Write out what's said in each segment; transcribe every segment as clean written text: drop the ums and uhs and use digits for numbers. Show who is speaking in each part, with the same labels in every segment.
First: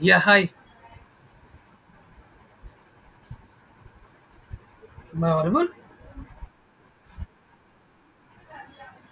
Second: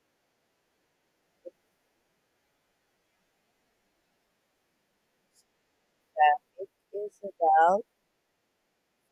Speaker 1: Yeah, hi. Am I audible?
Speaker 2: It's about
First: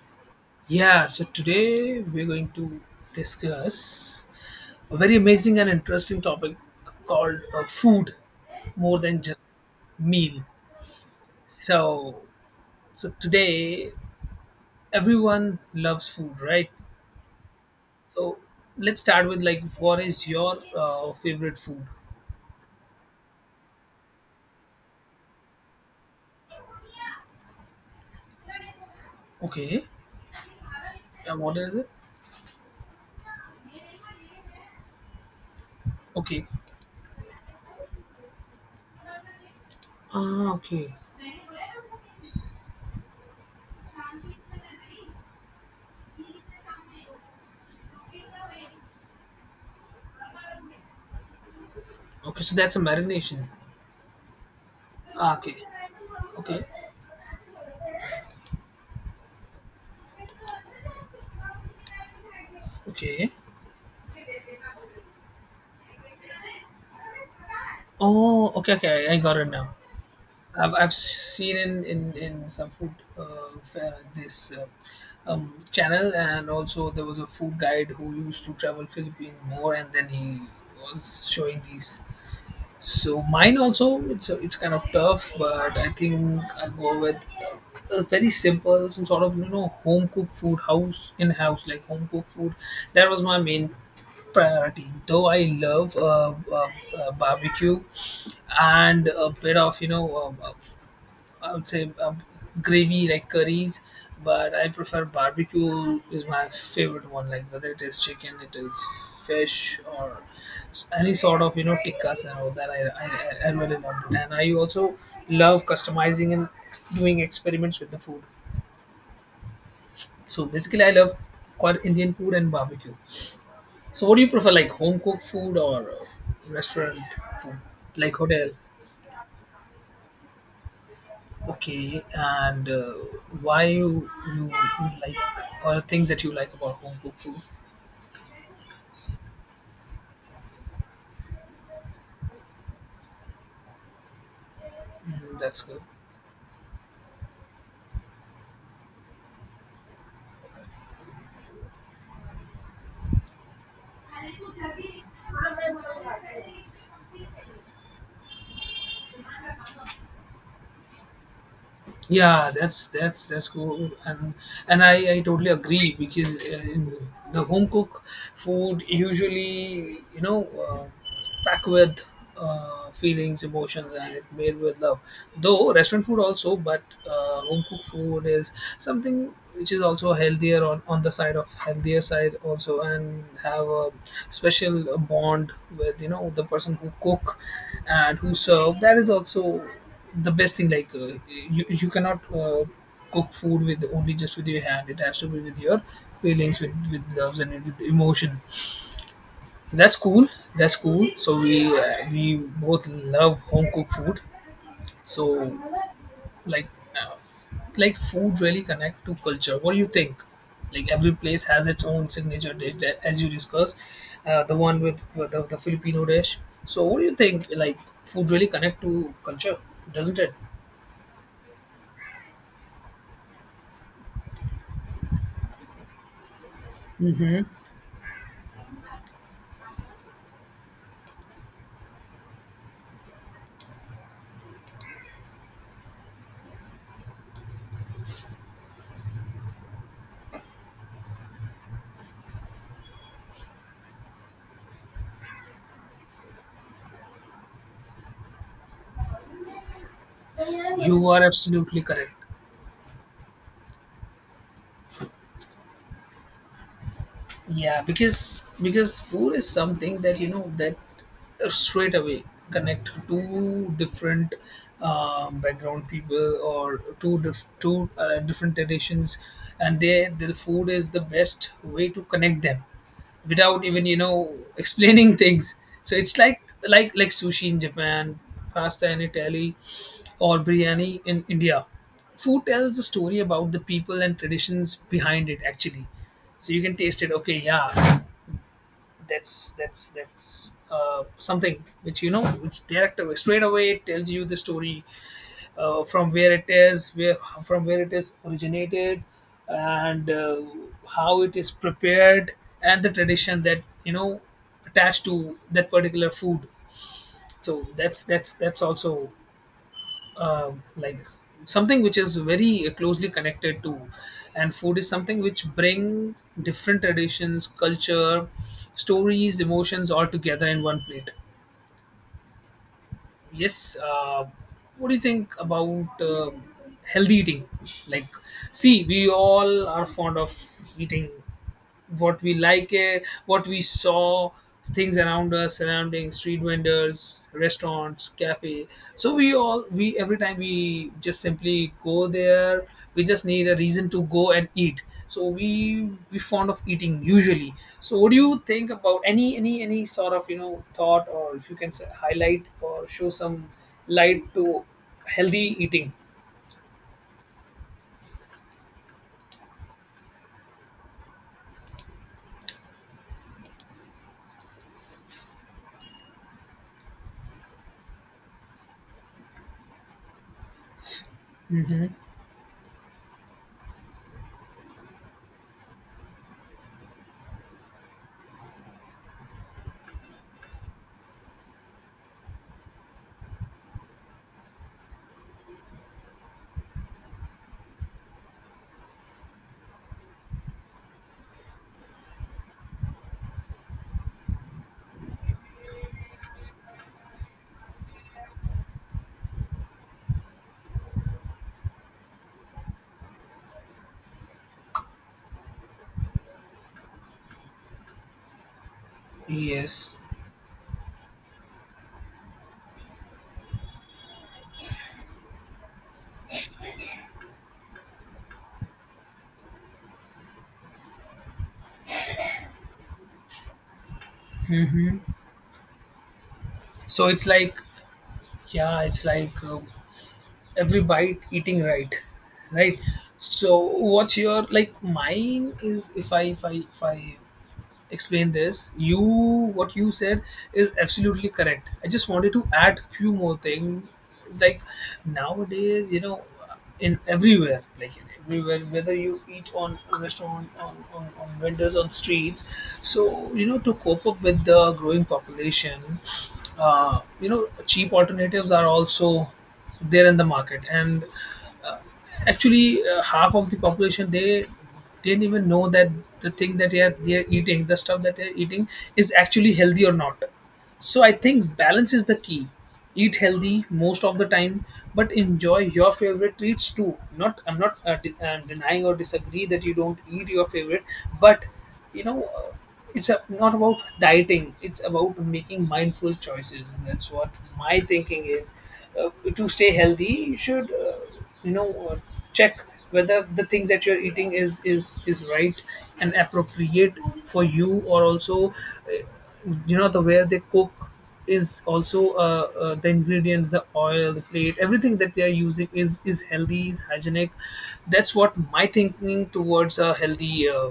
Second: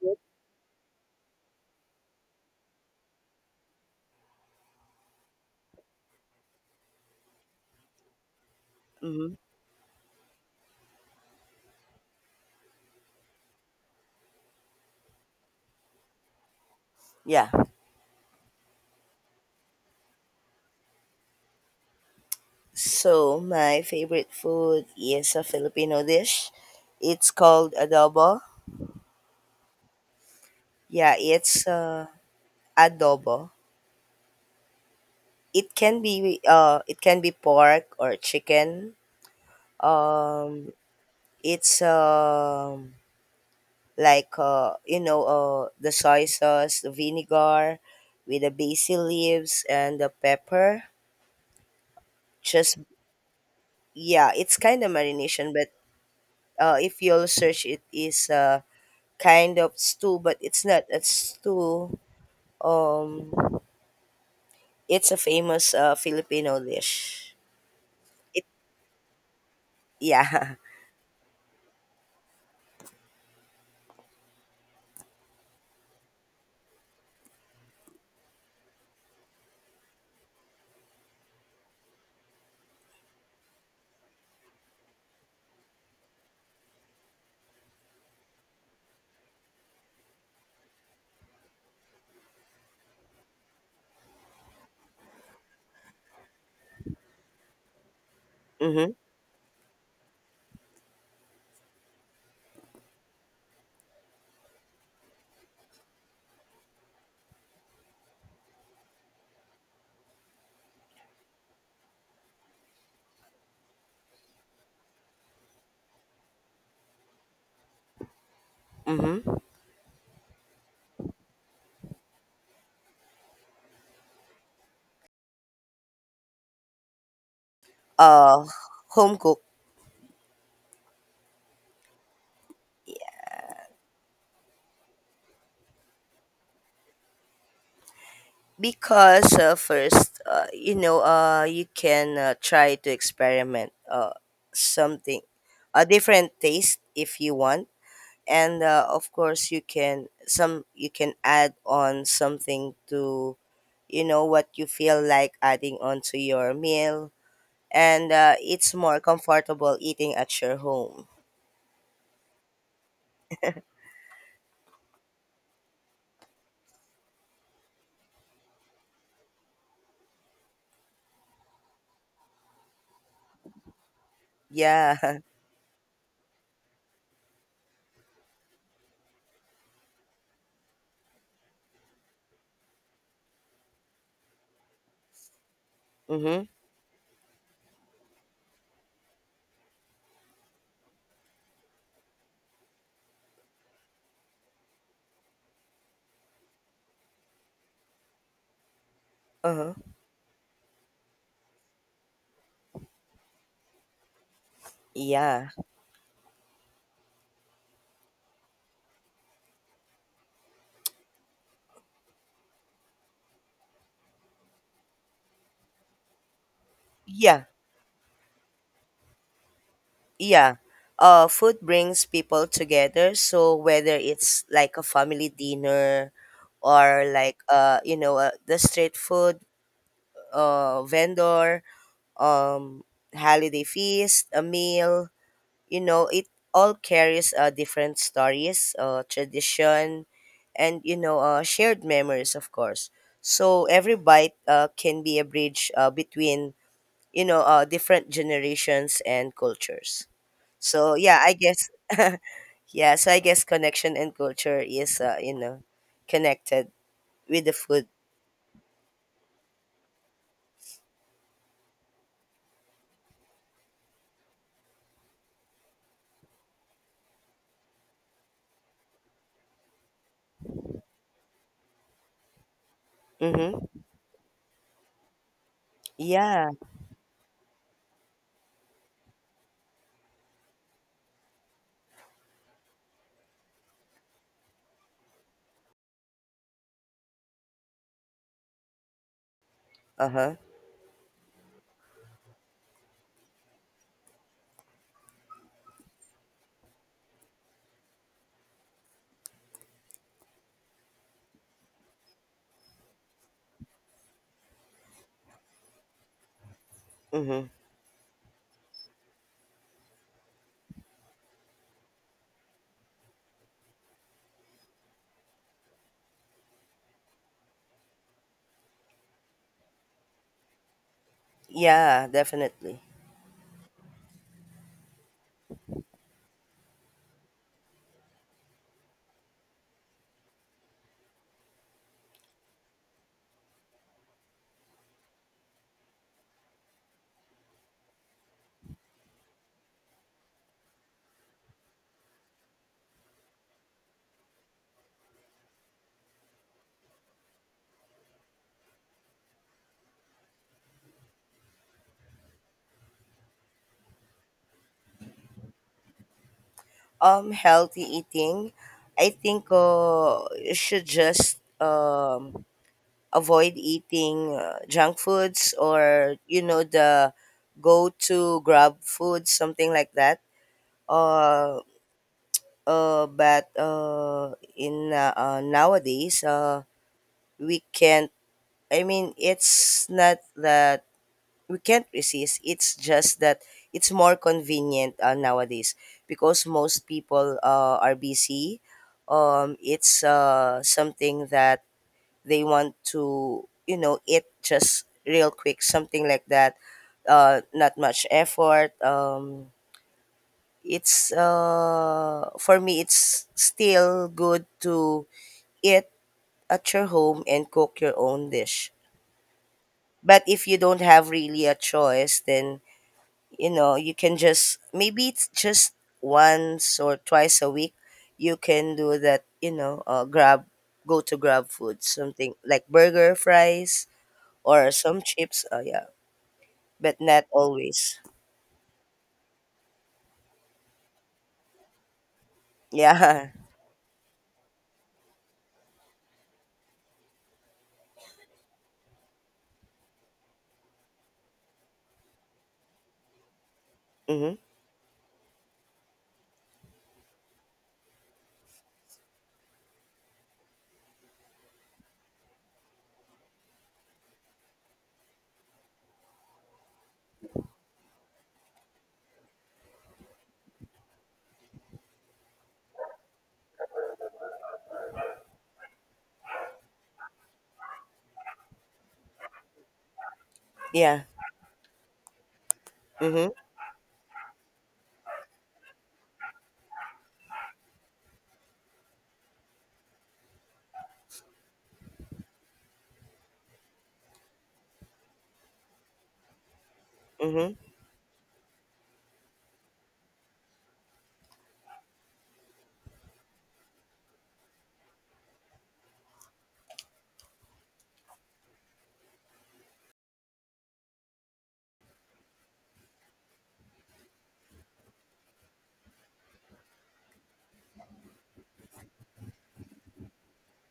Speaker 2: food.
Speaker 1: Yeah, so today we're going to discuss a very amazing and interesting topic called food more than
Speaker 2: Hmm.
Speaker 1: just meal. So, so, today everyone loves food, right?
Speaker 2: Yeah.
Speaker 1: So, let's start with like what is your favorite food?
Speaker 2: So my favorite food is a Filipino dish. It's called adobo.
Speaker 1: Okay.
Speaker 2: Yeah,
Speaker 1: Yeah, what
Speaker 2: it's
Speaker 1: is it?
Speaker 2: adobo.
Speaker 1: Okay.
Speaker 2: It can be pork or chicken.
Speaker 1: Ah,
Speaker 2: Um,
Speaker 1: okay.
Speaker 2: it's like the soy sauce, the vinegar, with the basil leaves and the pepper.
Speaker 1: Okay, so that's a
Speaker 2: Just
Speaker 1: marination.
Speaker 2: yeah, it's kind of
Speaker 1: Ah,
Speaker 2: marination.
Speaker 1: okay.
Speaker 2: But
Speaker 1: Okay.
Speaker 2: if you'll search, it is a kind of stew, but it's not a stew.
Speaker 1: Okay.
Speaker 2: um it's a famous Filipino dish it
Speaker 1: Oh, okay, okay. I got it now.
Speaker 2: yeah
Speaker 1: I've seen in some food this channel, and also there was a food guide who used to travel Philippine more, and then he was showing these. So mine also, it's kind of tough, but I think I go with a very simple, some sort of home cooked food, house in house like home cooked food. That was my main priority. Though I love barbecue,
Speaker 2: Mm-hmm.
Speaker 1: and a bit of I would say gravy like curries, but I prefer barbecue is my favorite one. Like whether it is chicken, it is fish, or any sort of tikkas and all that. I really love it, and I also love customizing and doing experiments with the food.
Speaker 2: Mm-hmm.
Speaker 1: So basically, I love quite Indian food and barbecue. So what do you prefer, like home cooked food or restaurant food, like
Speaker 2: uh
Speaker 1: hotel?
Speaker 2: Home cook.
Speaker 1: Okay, and why you you like or the things that you like about home cooked food?
Speaker 2: Because first, you can try to experiment something,
Speaker 1: Mm, that's good.
Speaker 2: a different taste if you want. And of course you can some you can add on something to, you know, what you feel like adding onto your meal. And it's more comfortable eating at your home.
Speaker 1: Yeah, that's cool, and I totally agree because in the home cook food usually packed with feelings, emotions, and it made with love.
Speaker 2: Yeah.
Speaker 1: Though restaurant food also, but home cooked food is something which is also healthier on the side of healthier side also, and have a special bond with the
Speaker 2: Mm-hmm.
Speaker 1: person who cook and who serve. That is also the best thing like you cannot cook food with only just with your hand. It has to be with your feelings, with loves and with emotion.
Speaker 2: Uh-huh.
Speaker 1: That's cool, that's cool. So we both love home cooked food.
Speaker 2: Yeah,
Speaker 1: So, like uh, food really connect to culture. What do you think? Like every place has its own signature dish that, as you discussed, the one with, the Filipino dish. So what do you
Speaker 2: yeah
Speaker 1: think, like food really connect to culture, doesn't it?
Speaker 2: yeah, food brings people together. So whether it's like a family dinner or like the street food vendor, um holiday feast, a meal, you know, it all carries different stories, tradition, and, you know, shared memories, of course. So every bite can be a bridge between, you know, different generations and cultures. So
Speaker 1: You
Speaker 2: yeah,
Speaker 1: are
Speaker 2: I guess.
Speaker 1: absolutely correct.
Speaker 2: Yeah, so I guess connection and culture is, you know, connected with the
Speaker 1: Yeah,
Speaker 2: food.
Speaker 1: because food is something that that straight away connect two different background people, or two dif- two different traditions, and the food is the best way to connect them without
Speaker 2: Mm-hmm.
Speaker 1: even explaining things. So it's like
Speaker 2: Yeah.
Speaker 1: like like sushi in Japan, pasta in Italy, or biryani in India. Food tells a story about the people and traditions behind it, actually, so you can taste it. Okay, yeah, that's that's
Speaker 2: Uh-huh.
Speaker 1: that's something which which direct away straight away it tells you the story, from where it is, originated, and how it is prepared, and the tradition that attached to that particular food.
Speaker 2: Mm-hmm.
Speaker 1: So that's that's also like something which is very closely connected to. And food is something which bring different traditions, culture, stories, emotions all together in one plate.
Speaker 2: Yeah, definitely.
Speaker 1: Yes. What do you think about healthy eating? Like, see, we all are fond of eating what we like, what we saw, things around us, surrounding street vendors, restaurants, cafe. So we all, we every time we just simply go there. We just need a reason to go and eat. So we fond of eating usually. So what do you think about any sort of thought, or if you can highlight or show some light to healthy eating?
Speaker 2: Healthy eating, I think you should just avoid eating junk foods, or you know, the go to grab food, something like that. Uh, but in Nowadays we can't. I mean, it's not that we can't resist. It's just that it's more convenient nowadays, because most people are busy. It's something that they want to, you know, eat just real quick, something like that. Not much effort. It's For me, it's still good to eat at your home and cook your own dish.
Speaker 1: Yes.
Speaker 2: But if you don't have really a choice, then you know, you can just maybe it's just once or twice a week you can do that, you know, grab go to grab food, something like burger fries or some chips. Oh yeah, but
Speaker 1: So it's
Speaker 2: not
Speaker 1: like,
Speaker 2: always.
Speaker 1: yeah, it's like every bite eating, right, right?
Speaker 2: Yeah.
Speaker 1: So what's your, like mine is, if I explain this, you what you said is absolutely correct. I just wanted to add few more things.
Speaker 2: Mm-hmm.
Speaker 1: It's like nowadays, in everywhere, whether you eat on a restaurant, on, on vendors, on streets. So to cope up with the growing population, cheap alternatives are also there in the market. And uh, actually, half of the population, they didn't even know that the stuff that they're eating is actually healthy or not.
Speaker 2: Yeah.
Speaker 1: So I think balance is the key. Eat
Speaker 2: Mm-hmm.
Speaker 1: healthy most of the time, but enjoy your favorite treats too. Not i'm not denying or disagree that you don't eat your favorite, but you know Uh, it's not about dieting. It's about making mindful choices. That's what
Speaker 2: Mm-hmm.
Speaker 1: my thinking is. Uh, to stay healthy, you should, you know, uh, check whether the things that you're eating is right and appropriate for you. Or also, the way they cook is also the ingredients, the oil, the plate, everything that they are using is healthy, is hygienic. That's what my thinking towards a healthy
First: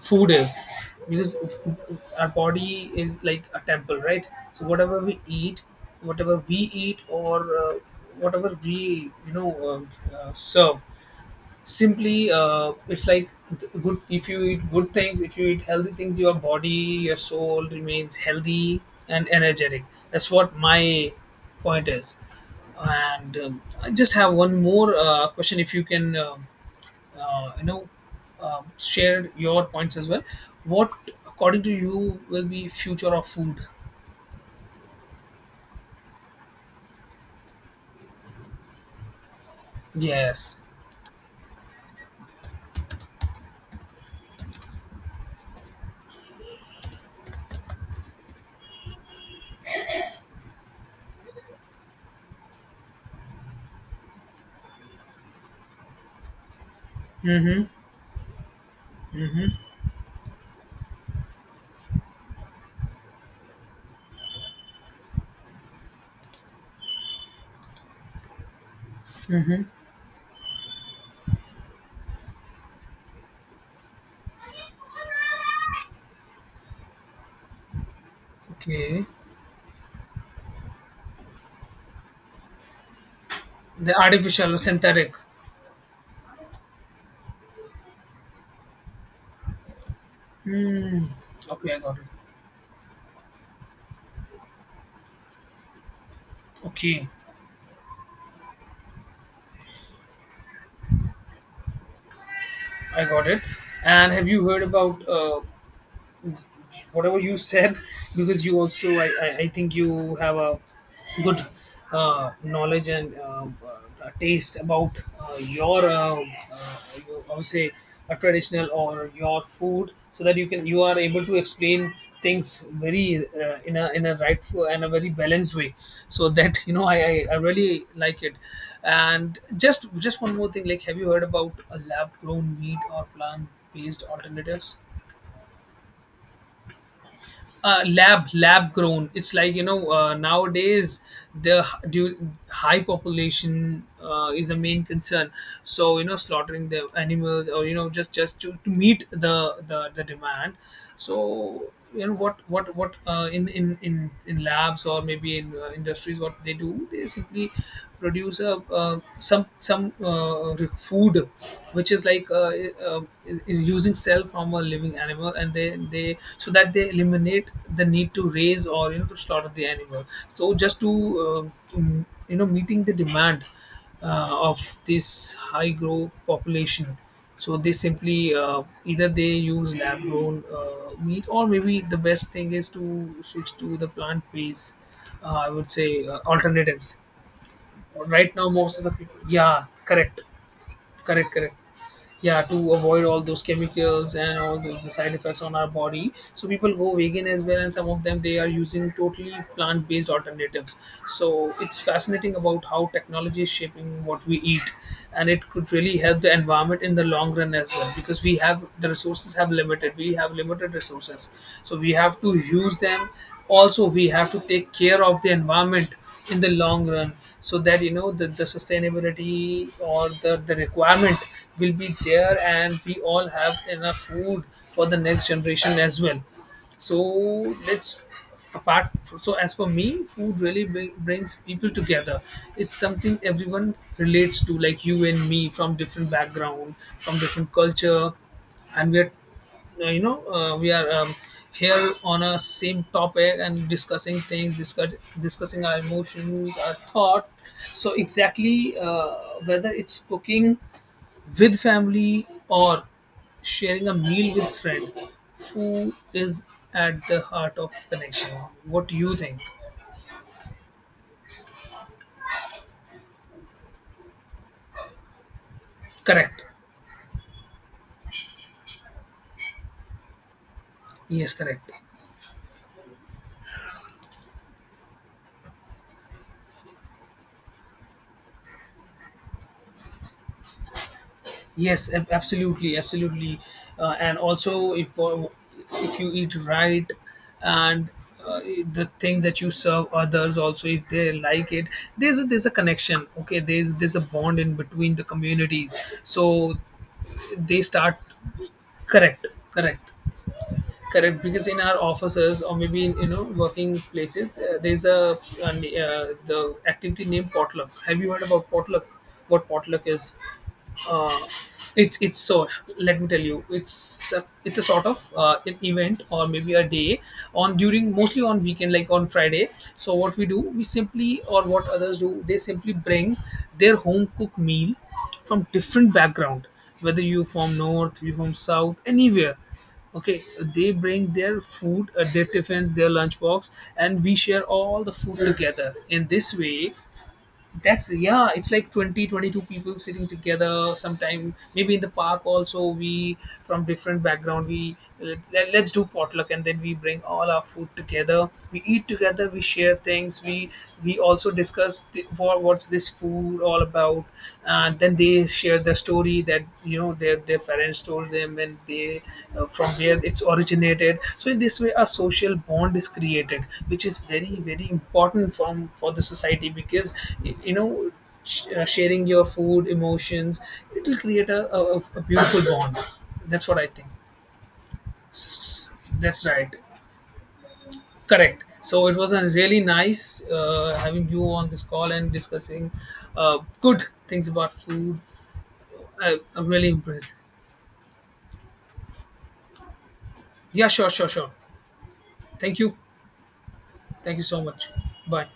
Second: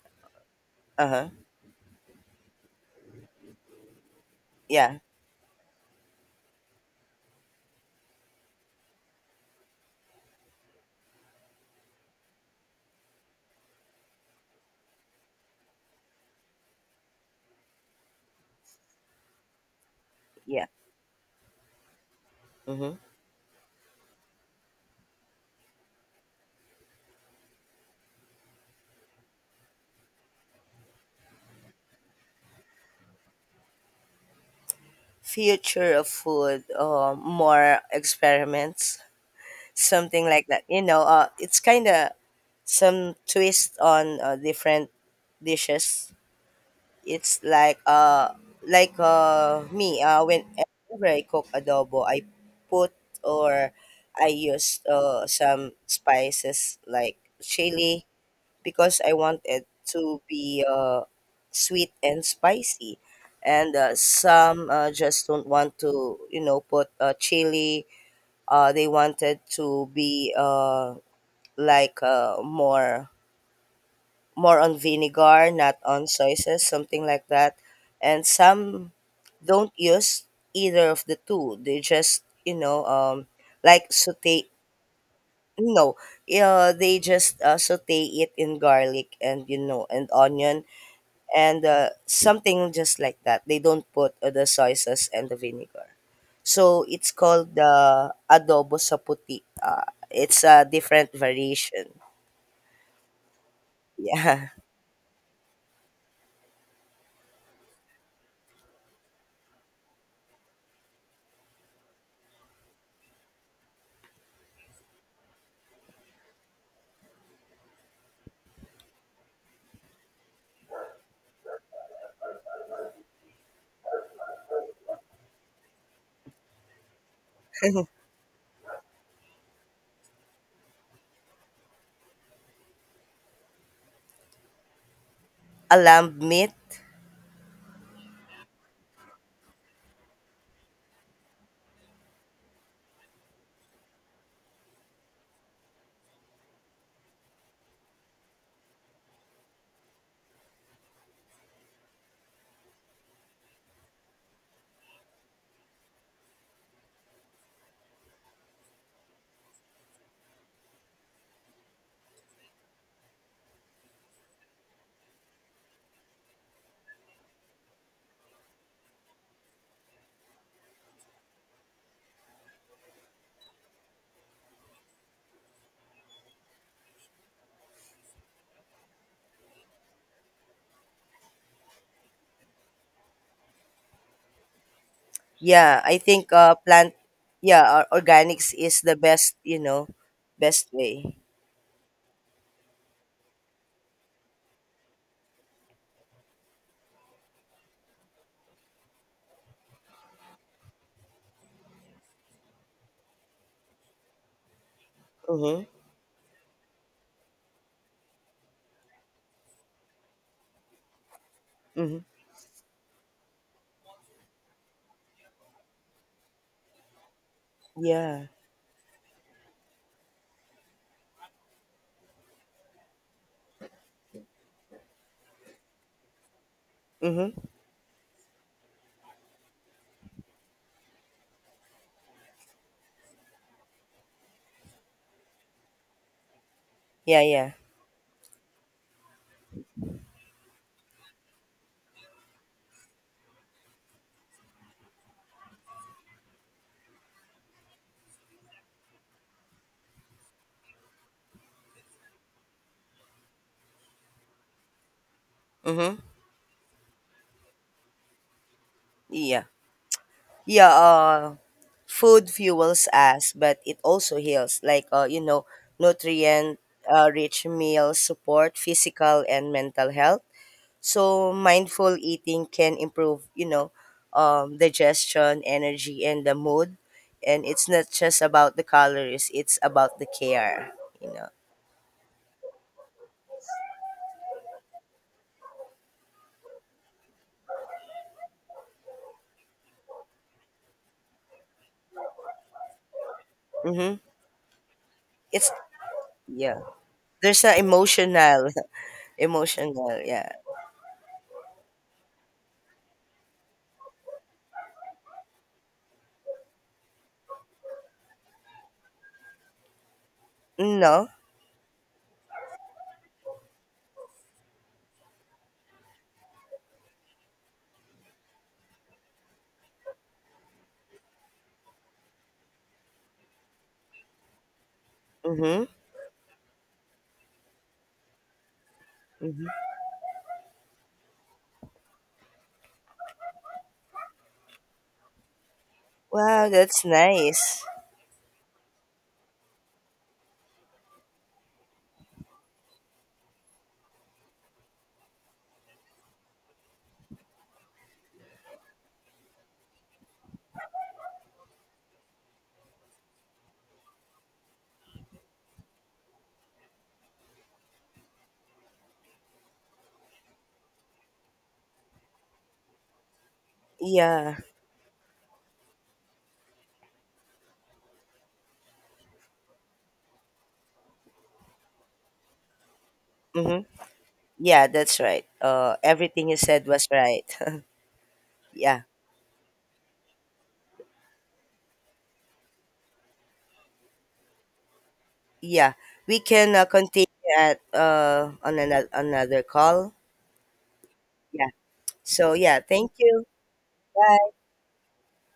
Speaker 1: food is.
Speaker 2: Uh-huh.
Speaker 1: Because our body is like a temple, right? So
Speaker 2: Yeah.
Speaker 1: whatever we eat, or whatever we serve, simply, it's like, good. If you eat good things, if you eat healthy things, your body, your soul remains healthy and energetic. That's what
Speaker 2: Yeah.
Speaker 1: my point is.
Speaker 2: Mm-hmm.
Speaker 1: And I just have one more question, if you can uh, you know share your points as well. What, according to you, will be future of food?
Speaker 2: Future of food, more experiments, something like
Speaker 1: Yes.
Speaker 2: that, you know. It's kind of some twist on different dishes. It's like me, whenever I cook adobo, I put or I use some spices like
Speaker 1: Mm-hmm.
Speaker 2: chili, because I want it
Speaker 1: Mm-hmm.
Speaker 2: to be sweet and spicy. And some just don't want to, you know, put chili. They wanted to be like uh more more on vinegar, not on soy sauce, something like that. And some
Speaker 1: Okay.
Speaker 2: don't use either of the two. They just, you know, like
Speaker 1: The
Speaker 2: saute.
Speaker 1: artificial synthetic.
Speaker 2: No, they just saute it in garlic and, you know, and onion
Speaker 1: Hmm.
Speaker 2: and
Speaker 1: Okay, I got it.
Speaker 2: something just like that. They don't put the soy sauce and the vinegar. So
Speaker 1: Okay,
Speaker 2: it's called the adobo sa puti. It's a different variation.
Speaker 1: I got it. And have you
Speaker 2: Yeah.
Speaker 1: heard about whatever you said, because you also, I think you have a good knowledge and taste about your I would say a traditional or your food, so that you are able to explain things very, in a rightful and a very balanced way, so that I really like it. And just one more thing: like have you heard about a lab grown meat or plant based alternatives?
Speaker 2: A lamb meat.
Speaker 1: Lab grown, it's like nowadays the high population is the main concern. So slaughtering the animals, or just to meet the demand. So what in, in labs, or maybe in industries, what they do, they simply produce a some food which is like, uh, is using cell from a living animal, and they so that they eliminate the need to raise, or to slaughter the animal. So just to meeting the demand of this high growth population. So they simply either they use lab grown meat, or maybe the best thing is to switch to the plant based, I would
Speaker 2: Yeah,
Speaker 1: say
Speaker 2: I think plant,
Speaker 1: alternatives.
Speaker 2: yeah, or-
Speaker 1: Right now
Speaker 2: organics
Speaker 1: most
Speaker 2: is
Speaker 1: of the
Speaker 2: the
Speaker 1: people,
Speaker 2: best, you
Speaker 1: yeah,
Speaker 2: know,
Speaker 1: correct.
Speaker 2: best way.
Speaker 1: Correct, correct. Yeah, to avoid all those chemicals and all the side effects on our body. So people go vegan as well, and some of them they are using totally plant-based alternatives. So it's fascinating about how technology is shaping what we eat, and it
Speaker 2: Mhm.
Speaker 1: could really help the environment in the long run as well, because we have limited resources. So we
Speaker 2: Mhm.
Speaker 1: have to use them. Also we have to take care of the environment in the long run, so that the,
Speaker 2: Yeah.
Speaker 1: sustainability or the, requirement will be there, and we all have enough food for the next generation as well. So
Speaker 2: Mhm.
Speaker 1: let's apart, so as for me, food really brings people together. It's something everyone relates to, like you and me, from different background, from
Speaker 2: Yeah,
Speaker 1: different
Speaker 2: yeah.
Speaker 1: culture. And we're you know we are here on a same topic and discussing things, discussing our emotions, our thought. So exactly, whether it's cooking with family or sharing a meal with friend, food
Speaker 2: Mhm.
Speaker 1: is at the heart of connection. What do you think?
Speaker 2: Yeah. Yeah, food fuels us, but it also heals. Like you know,
Speaker 1: Correct.
Speaker 2: nutrient rich meals support physical and mental health. So
Speaker 1: Yes, correct.
Speaker 2: mindful eating can improve, you know, digestion, energy, and the mood. And it's not just about the calories; it's about the care. You know.
Speaker 1: Yes, absolutely, and also if, if you eat right, and uh, the things that you serve others, also if they like it, there's a connection. Okay, there's a
Speaker 2: Mm-hmm.
Speaker 1: bond in between the
Speaker 2: It's
Speaker 1: communities. So
Speaker 2: yeah. There's an
Speaker 1: they start.
Speaker 2: emotional,
Speaker 1: Correct, correct,
Speaker 2: emotional. Yeah.
Speaker 1: correct. Because in our offices, or maybe in working places, there's a n- the activity named potluck. Have you heard about potluck, what potluck is?
Speaker 2: No.
Speaker 1: uh, it's, let me tell you, it's a sort of an event, or maybe a day, on during mostly on weekend, like on Friday. So what we do, we simply, or what others do, they simply bring their home cooked meal from
Speaker 2: Mm-hmm.
Speaker 1: different background, whether you from north, you from south, anywhere.
Speaker 2: Mm-hmm.
Speaker 1: Okay, they bring their food, their tiffins, their lunchbox, and we share all the food together. In this
Speaker 2: Wow,
Speaker 1: way,
Speaker 2: that's nice.
Speaker 1: that's, yeah, it's like 20, 22 people sitting together. Sometime maybe in the park also, we from different background, we let's do potluck, and then we bring all our food together. We eat together. We share things. We also discuss what's this food all about. And then they share the story that their parents told them, and they, from where it's originated. So in this way a social bond is created, which is very
Speaker 2: Yeah.
Speaker 1: very important from for the society. Because y- you know sharing your food, emotions, it will create a beautiful bond. That's what
Speaker 2: Mm-hmm.
Speaker 1: I think.
Speaker 2: Yeah, that's right.
Speaker 1: That's
Speaker 2: Everything you
Speaker 1: right.
Speaker 2: said was right.
Speaker 1: Correct.
Speaker 2: Yeah.
Speaker 1: So it was a really nice, having you on this call and discussing good things about food.
Speaker 2: Yeah.
Speaker 1: I,
Speaker 2: We
Speaker 1: I'm
Speaker 2: can
Speaker 1: really
Speaker 2: continue
Speaker 1: impressed.
Speaker 2: at on another call.
Speaker 1: Yeah, sure, sure, sure.
Speaker 2: Yeah. So
Speaker 1: Thank
Speaker 2: yeah,
Speaker 1: you.
Speaker 2: thank you.
Speaker 1: Thank you so
Speaker 2: Bye.
Speaker 1: much. Bye.